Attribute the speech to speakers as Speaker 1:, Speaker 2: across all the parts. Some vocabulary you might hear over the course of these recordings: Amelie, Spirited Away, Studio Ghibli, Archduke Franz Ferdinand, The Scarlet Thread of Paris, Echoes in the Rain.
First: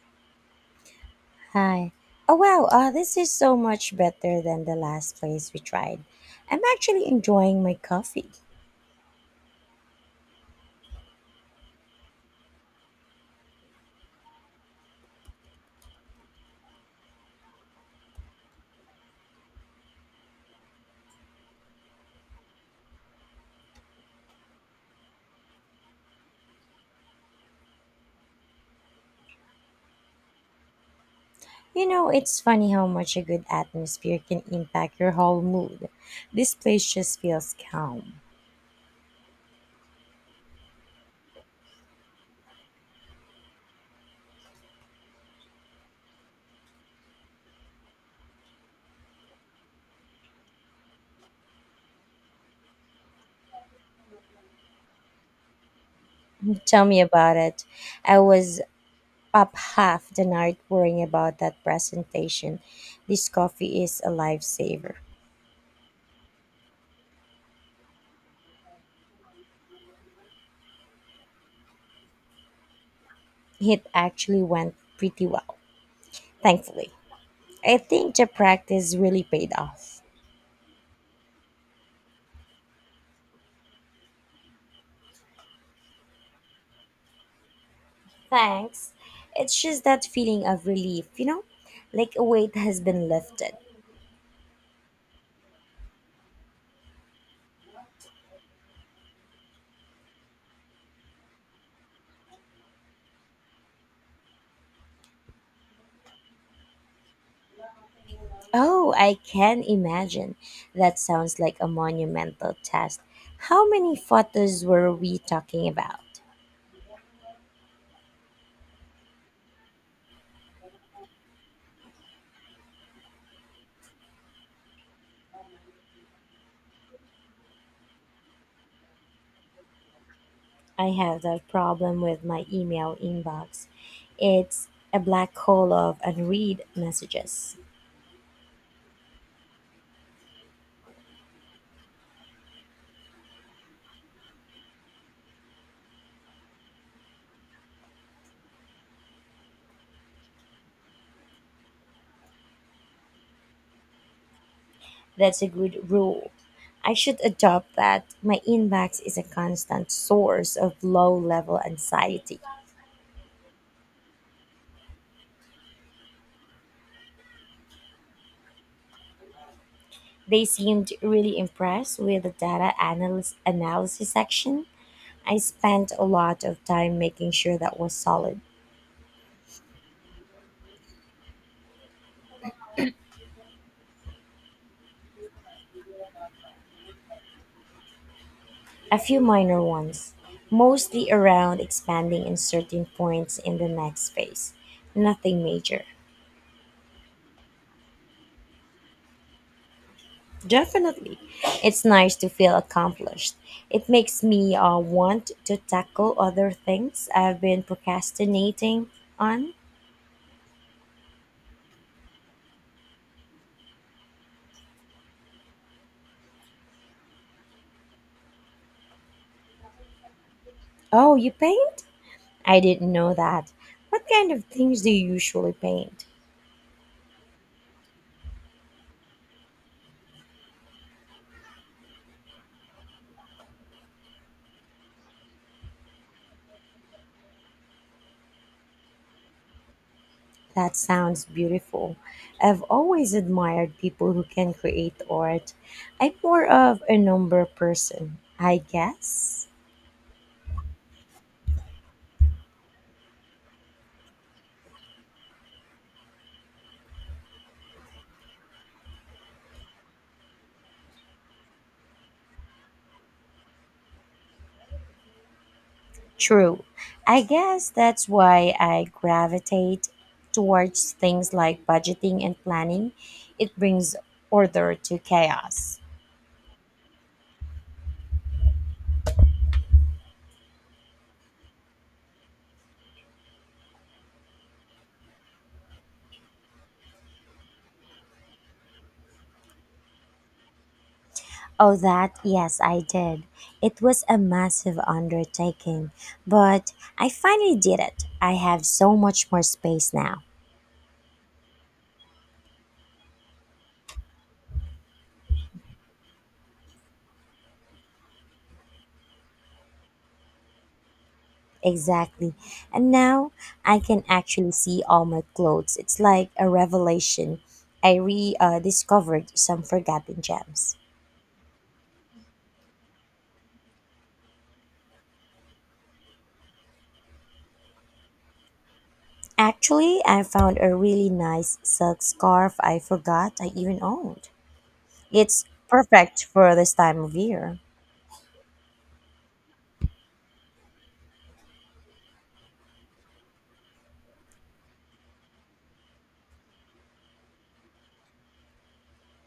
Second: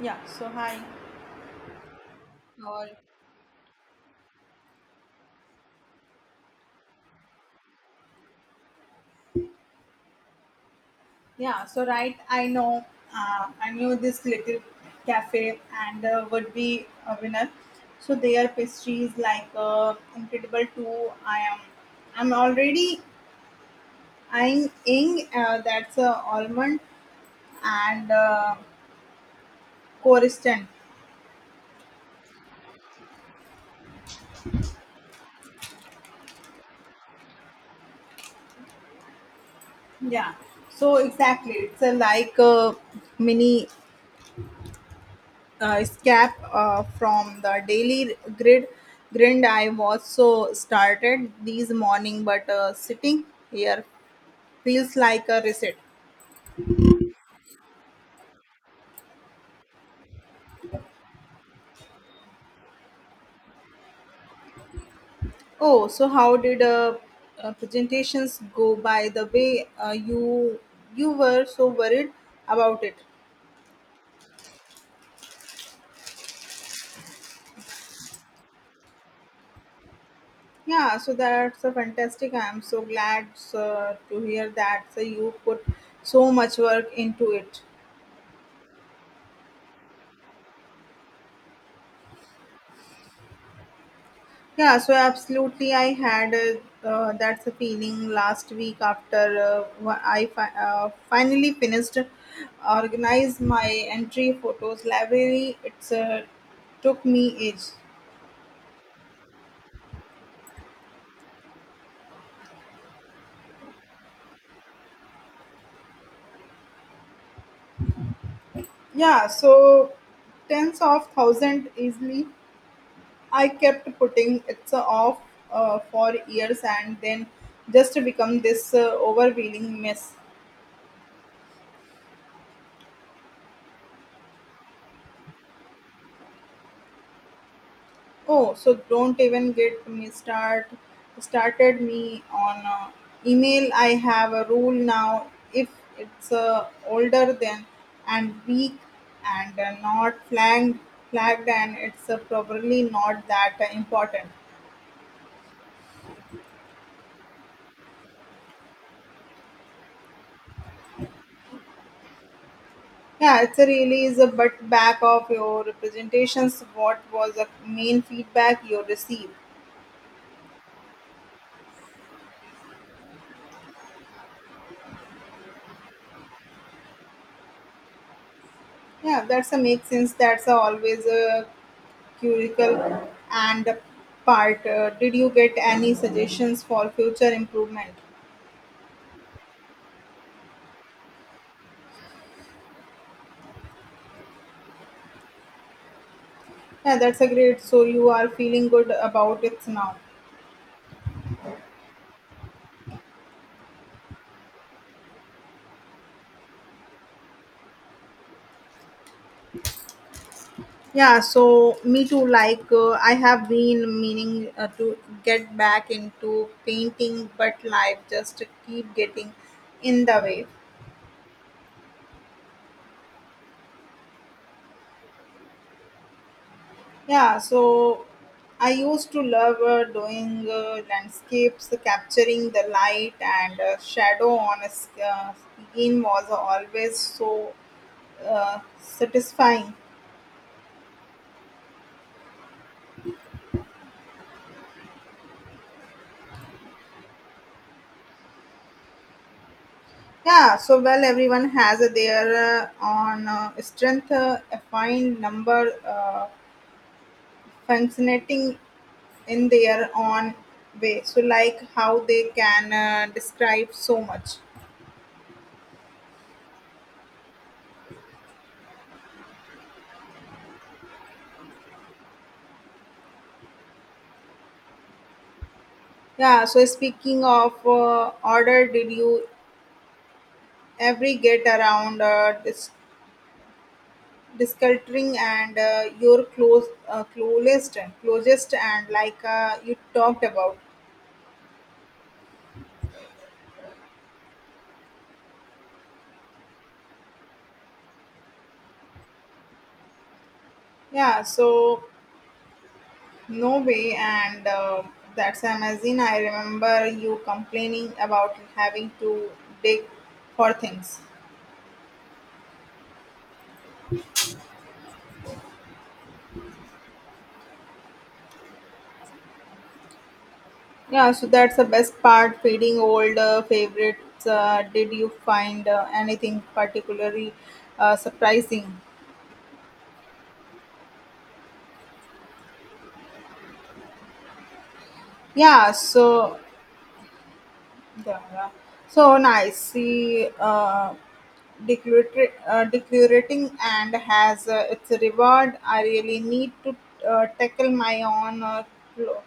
Speaker 1: Yeah, so hi.
Speaker 2: Hi. Oh, wow.
Speaker 1: Or
Speaker 2: This is so much better than the last place we tried. I'm actually enjoying my coffee.
Speaker 1: Yeah, so right. I know. I knew this little cafe and would be a winner. So their pastries like incredible too. I am. I'm already eyeing ing. That's almond and Coriston.
Speaker 2: You know, it's funny how much a good atmosphere can impact your whole mood. This place just feels calm.
Speaker 1: Yeah. So exactly, it's a like a mini escape from the daily grid grind. I was so started this morning, but sitting here feels like a reset.
Speaker 2: Tell me about it. I was up half the night worrying about that presentation. This coffee is a lifesaver.
Speaker 1: Oh, so how did presentations go, by the way? You were so worried about it.
Speaker 2: It actually went pretty well, thankfully. I think the practice really paid off.
Speaker 1: Yeah, so that's a fantastic. I am so glad, sir, to hear that. So you put so much work into it.
Speaker 2: Thanks. It's just that feeling of relief, you know? Like a weight has been lifted.
Speaker 1: Yeah, so absolutely, I had that's a feeling last week after finally finished organize my entry photos library. It's took me ages.
Speaker 2: Oh, I can imagine. That sounds like a monumental task. How many photos were we talking about?
Speaker 1: Yeah, so tens of thousand easily. I kept putting it's off for years and then just become this overwhelming mess.
Speaker 2: I have that problem with my email inbox. It's a black hole of unread messages.
Speaker 1: Oh, so don't even get me started me on email. I have a rule now. If it's older than and weak and not flagged and it's probably not that important.
Speaker 2: That's a good rule. I should adopt that. My inbox is a constant source of low level anxiety.
Speaker 1: Yeah, it's a really is a but back of your presentations. What was the main feedback you received?
Speaker 2: They seemed really impressed with the data analysis section. I spent a lot of time making sure that was solid.
Speaker 1: Yeah, that's a make sense. That's a always a curricle and part. Did you get any suggestions for future improvement?
Speaker 2: A few minor ones, mostly around expanding in certain points in the next phase. Nothing major.
Speaker 1: Yeah, that's a great. So you are feeling good about it now.
Speaker 2: Definitely. It's nice to feel accomplished. It makes me want to tackle other things I've been procrastinating on.
Speaker 1: Yeah, so me too. Like I have been meaning to get back into painting, but life just keep getting in the way.
Speaker 2: Oh, you paint? I didn't know that. What kind of things do you usually paint?
Speaker 1: Yeah, so I used to love doing landscapes, capturing the light and shadow on a screen was always so satisfying.
Speaker 2: That sounds beautiful. I've always admired people who can create art. I'm more of a number person, I guess.
Speaker 1: Yeah, so well, everyone has their own strength, a fine number, fascinating in their own way. So, like how they can describe so much.
Speaker 2: True. I guess that's why I gravitate towards things like budgeting and planning. It brings order to chaos.
Speaker 1: Yeah, so speaking of order, did you every get around discultering and your closest and, like, you talked about.
Speaker 2: Oh, that, yes, I did. It was a massive undertaking, but I finally did it. I have so much more space now.
Speaker 1: Yeah, so no way. And that's amazing. I remember you complaining about having to dig for things.
Speaker 2: Exactly. And now I can actually see all my clothes. It's like a revelation. I re discovered some forgotten gems.
Speaker 1: Yeah, so that's the best part, feeding old favorites. Did you find anything particularly surprising?
Speaker 2: Actually, I found a really nice silk scarf I forgot I even owned. It's
Speaker 1: Yeah,
Speaker 2: perfect
Speaker 1: so,
Speaker 2: for this time of year.
Speaker 1: yeah, yeah. So nice. See, declarating and has its reward. I really need to tackle my own clo-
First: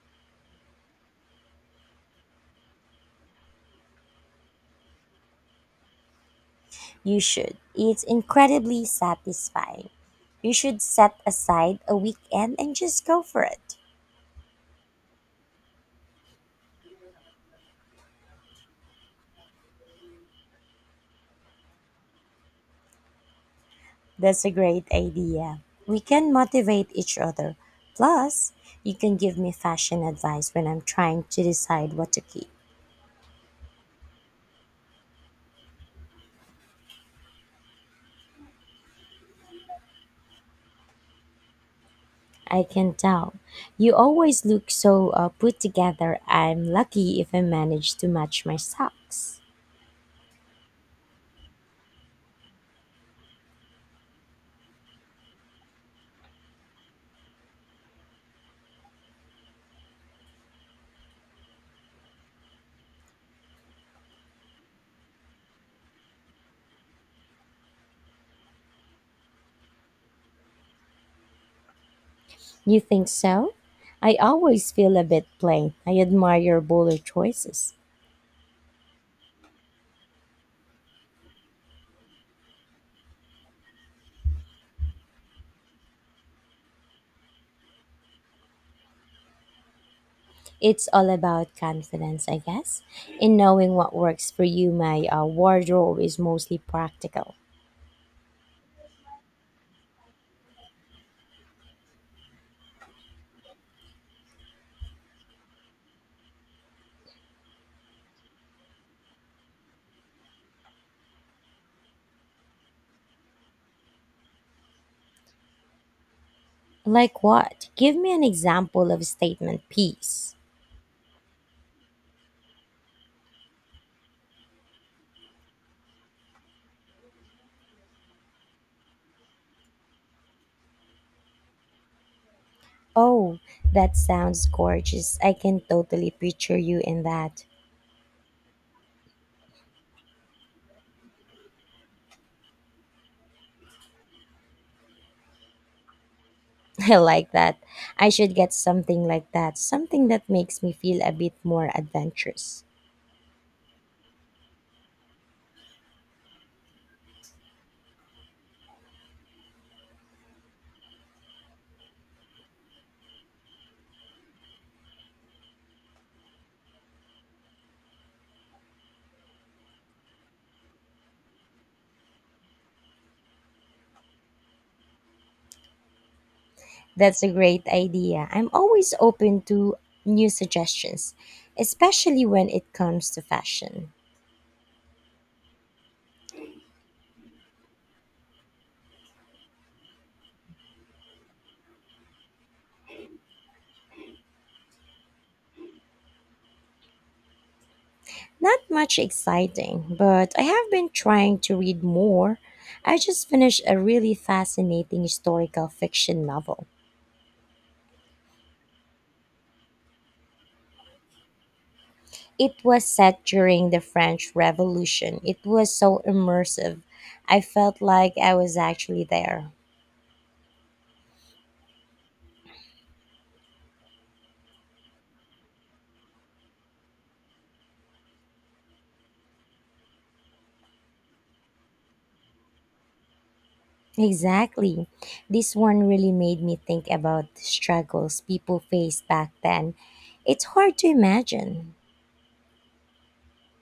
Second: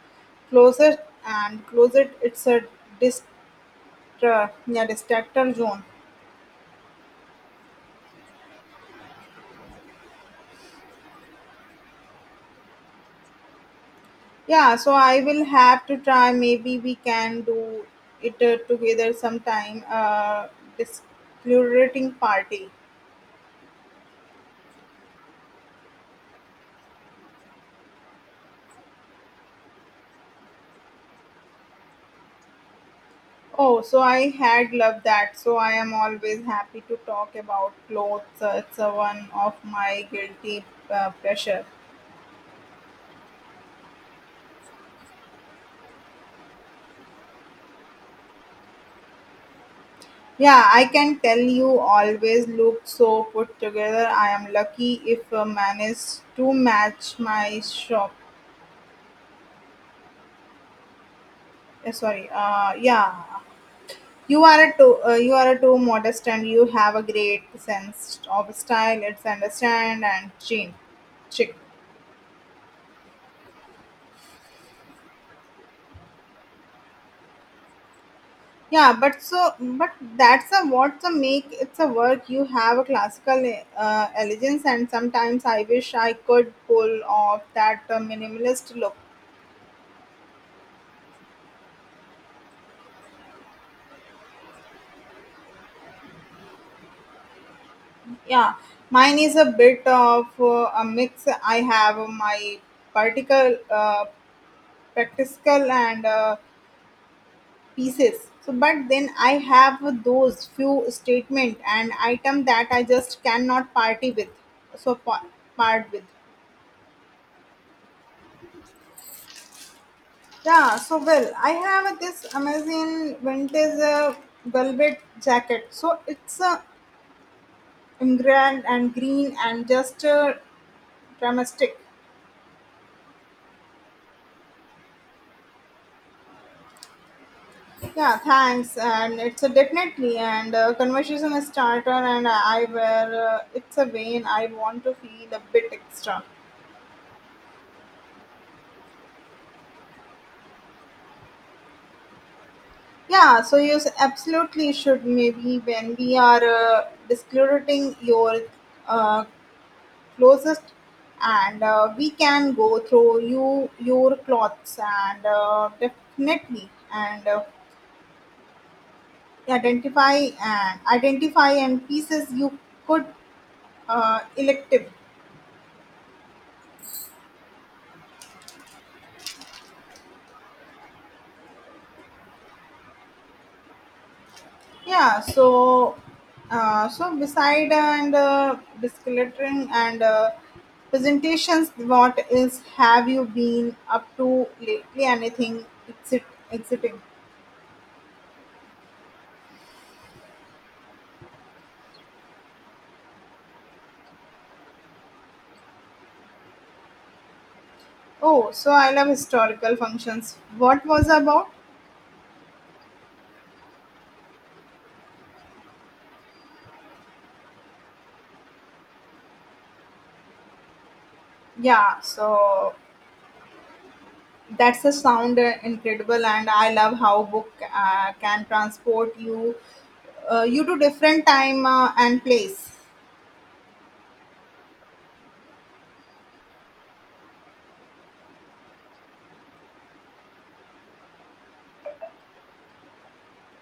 Speaker 1: closet and closet. It's a dist- yeah, distractor zone.
Speaker 2: You should. It's incredibly satisfying. You should set aside a weekend and just go for it.
Speaker 1: Yeah, so I will have to try. Maybe we can do it together sometime. Declarating party.
Speaker 2: That's a great idea. We can motivate each other. Plus, you can give me fashion advice when I'm trying to decide what to keep.
Speaker 1: Oh, so I had loved that. So I am always happy to talk about clothes. It's a one of my guilty pleasure.
Speaker 2: I can tell. You always look so put together. I'm lucky if I manage to match my socks.
Speaker 1: Yeah, I can tell you always look so put together. I am lucky if manage to match my shop. Sorry. Yeah. You are a too modest and you have a great sense of style. It's understand and chic.
Speaker 2: You think so? I always feel a bit plain. I admire your bolder choices.
Speaker 1: Yeah, but that's a what's a make it's a work. You have a classical elegance, and sometimes I wish I could pull off that minimalist look.
Speaker 2: It's all about confidence, I guess, in knowing what works for you. My wardrobe is mostly practical.
Speaker 1: Yeah, mine is a bit of a mix. I have my particle, uh, practical and pieces. So, but then I have those few statement and item that I just cannot party with. So part with.
Speaker 2: Like what? Give me an example of a statement piece.
Speaker 1: Yeah, so well, I have this amazing vintage velvet jacket. So it's grand and green and just dramatic.
Speaker 2: Oh, that sounds gorgeous. I can totally picture you in that.
Speaker 1: Yeah, thanks. And it's a definitely and conversation starter. And I wear it's a vein. I want to feel a bit extra.
Speaker 2: I like that. I should get something like that, something that makes me feel a bit more adventurous.
Speaker 1: Yeah, so you absolutely should. Maybe when we are disclosing your uh, closest and we can go through your clothes and definitely and identify identify and pieces you could elective.
Speaker 2: That's a great idea. I'm always open to new suggestions, especially when it comes to fashion.
Speaker 1: Yeah, so so beside and discoloring and presentations, what is have you been up to lately? Anything exiting?
Speaker 2: Not much exciting, but I have been trying to read more. I just finished a really fascinating historical fiction novel.
Speaker 1: Oh, so I love historical functions. What was about?
Speaker 2: It was set during the French Revolution. It was so immersive. I felt like I was actually there.
Speaker 1: Yeah, so that's a sound incredible, and I love how book can transport you to different time and place.
Speaker 2: Exactly. This one really made me think about the struggles people faced back then. It's hard to imagine.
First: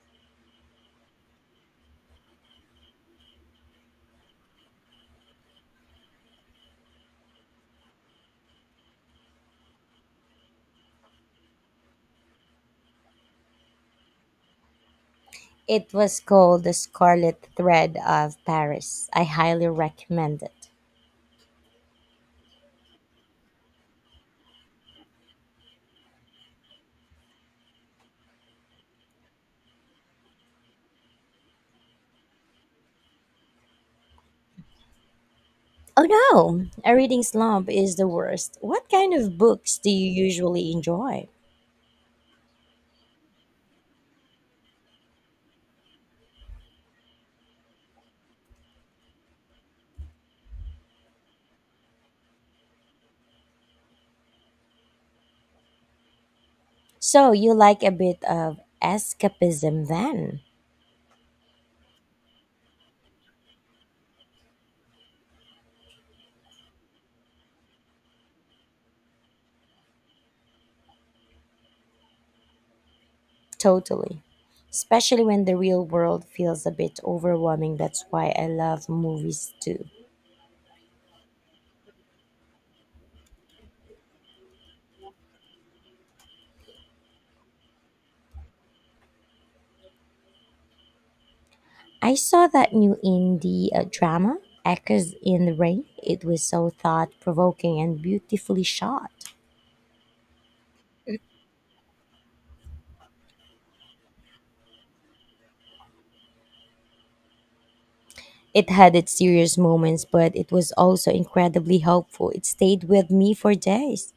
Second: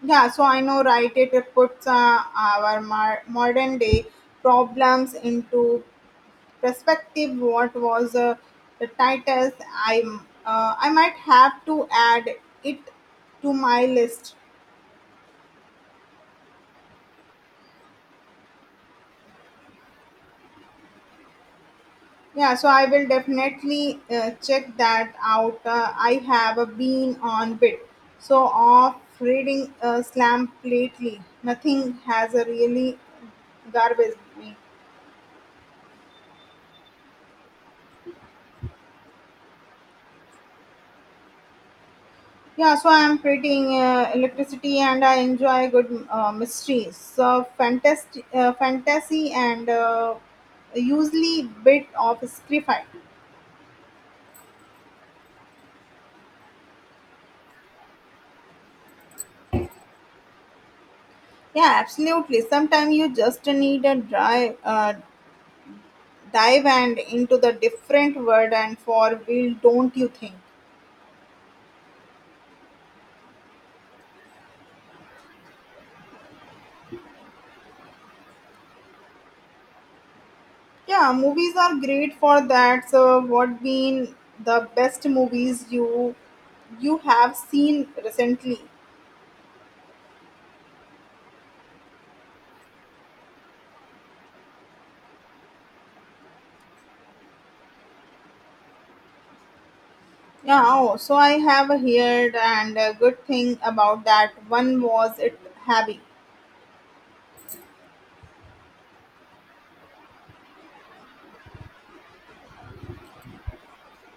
Speaker 1: Yeah, so I know, right? It puts our modern day problems into perspective. What was the titles? I might have to add it to my list.
Speaker 2: It was called The Scarlet Thread of Paris. I highly recommend it.
Speaker 1: Yeah, so I will definitely check that out. I have a been on bit. So off reading slam lately. Nothing has a really garbage me.
Speaker 2: Oh no, a reading slump is the worst. What kind of books do you usually enjoy?
Speaker 1: Yeah, so I am creating electricity and I enjoy good mysteries. So fantasy and usually bit of sci-fi.
Speaker 2: So, you like a bit of escapism then?
Speaker 1: Yeah, absolutely. Sometimes you just need a dive and into the different world and for will, don't you think?
Speaker 2: Totally. Especially when the real world feels a bit overwhelming. That's why I love movies too.
Speaker 1: Yeah, movies are great for that. So what been the best movies you have seen recently?
Speaker 2: I saw that new indie drama, Echoes in the Rain. It was so thought provoking and beautifully shot.
Speaker 1: Yeah. Oh, so I have heard and a good thing about that one. Was it heavy?
Speaker 2: It had its serious moments, but it was also incredibly hopeful. It stayed with me for days.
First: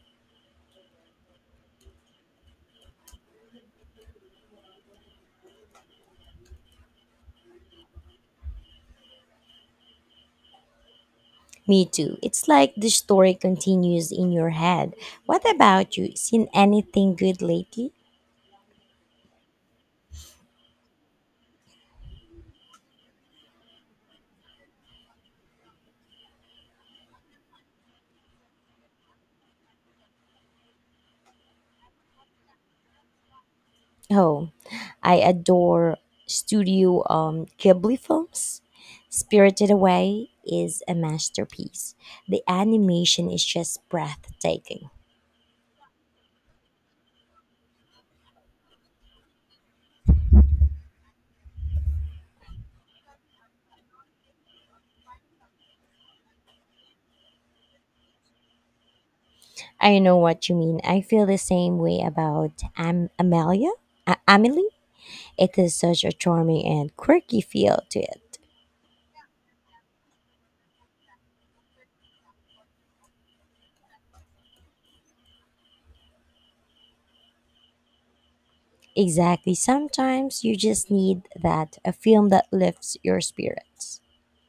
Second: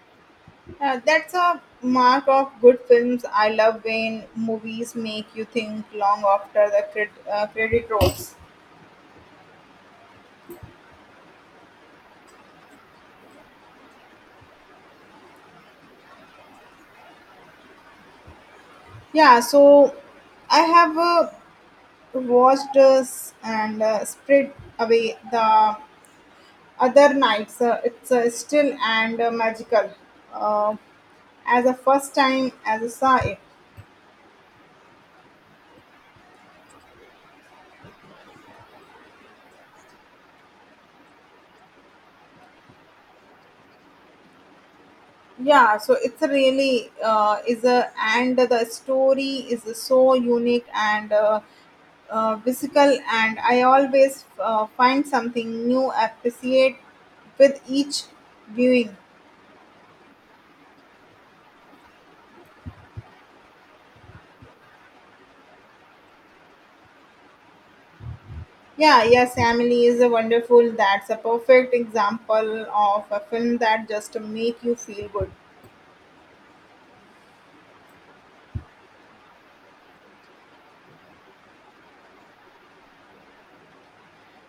Speaker 1: Yeah, that's a mark of good films. I love when movies make you think long after the credit rolls.
Speaker 2: Me too. It's like the story continues in your head. What about you? Seen anything good lately?
Speaker 1: Yeah, so I have a watched us and spread away the other nights. It's still and magical. Uh, as a first time as a saw it.
Speaker 2: Oh, I adore Studio Ghibli films. Spirited Away is a masterpiece. The animation is just breathtaking.
Speaker 1: Yeah, so it's a really is a and the story is so unique and physical, and I always find something new appreciate with each viewing.
Speaker 2: I know what you mean. I feel the same way about Amelia. Amelie. It has such a charming and quirky feel to it.
Speaker 1: Yeah, yes, Emily is a wonderful. That's a perfect example of a film that just make you feel good.
Speaker 2: Exactly. Sometimes you just need that a film that lifts your spirits.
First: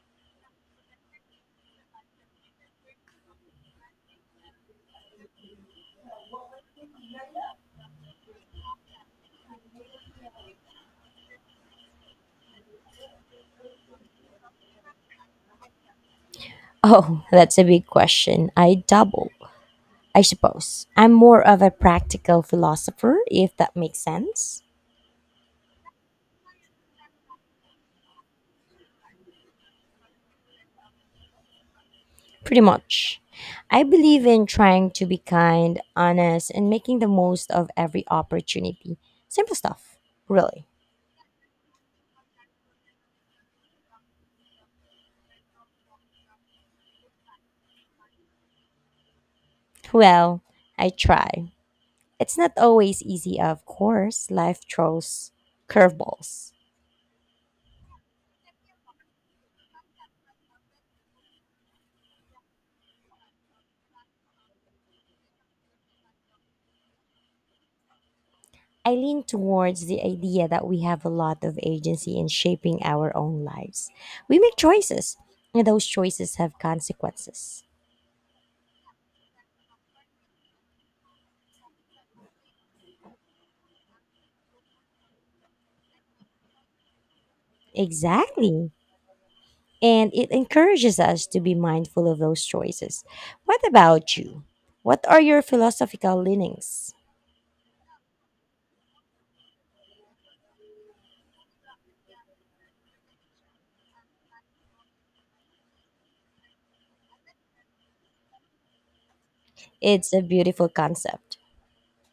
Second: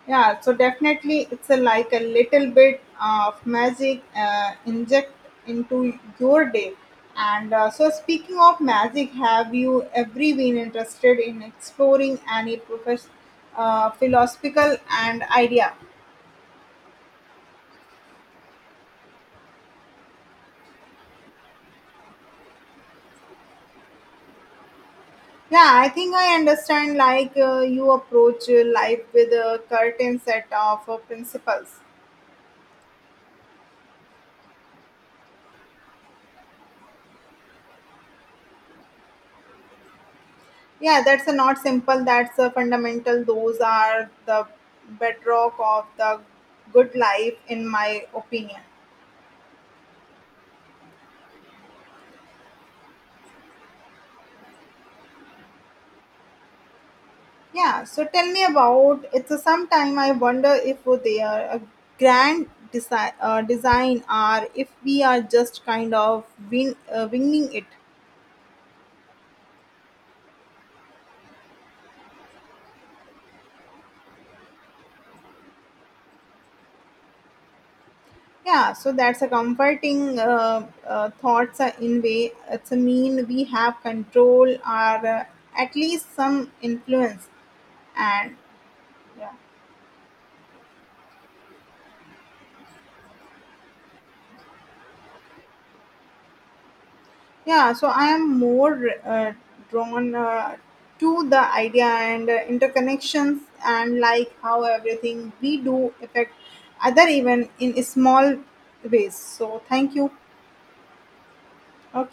Speaker 1: Yeah, so definitely it's a, like, a little bit of magic inject into your day. And so speaking of magic, have you ever been interested in exploring any philosophical and idea?
Speaker 2: Oh, that's a big question. I suppose. I'm more of a practical philosopher, if that makes sense.
Speaker 1: Yeah, I think I understand, like, you approach life with a curtain set of principles.
Speaker 2: Pretty much. I believe in trying to be kind, honest, and making the most of every opportunity. Simple stuff, really.
Speaker 1: Yeah, that's a not simple. That's a fundamental. Those are the bedrock of the good life, in my opinion.
Speaker 2: Well, I try. It's not always easy, of course. Life throws curveballs.
Speaker 1: Yeah. So tell me about. It's a sometime I wonder if they are a grand design or if we are just kind of winging it.
Speaker 2: I lean towards the idea that we have a lot of agency in shaping our own lives. We make choices, and those choices have consequences.
Speaker 1: Yeah. So that's a comforting thoughts in way. It's a mean we have control or at least some influence and.
Speaker 2: Exactly.
Speaker 1: Yeah.
Speaker 2: And it encourages us to be mindful of those choices. What about you? What are your philosophical leanings?
Speaker 1: Yeah, so I am more uh, drawn to the idea and interconnections and, like, how everything we do affect other even in small ways. So thank you.
Speaker 2: It's a beautiful concept.
Speaker 1: Okay.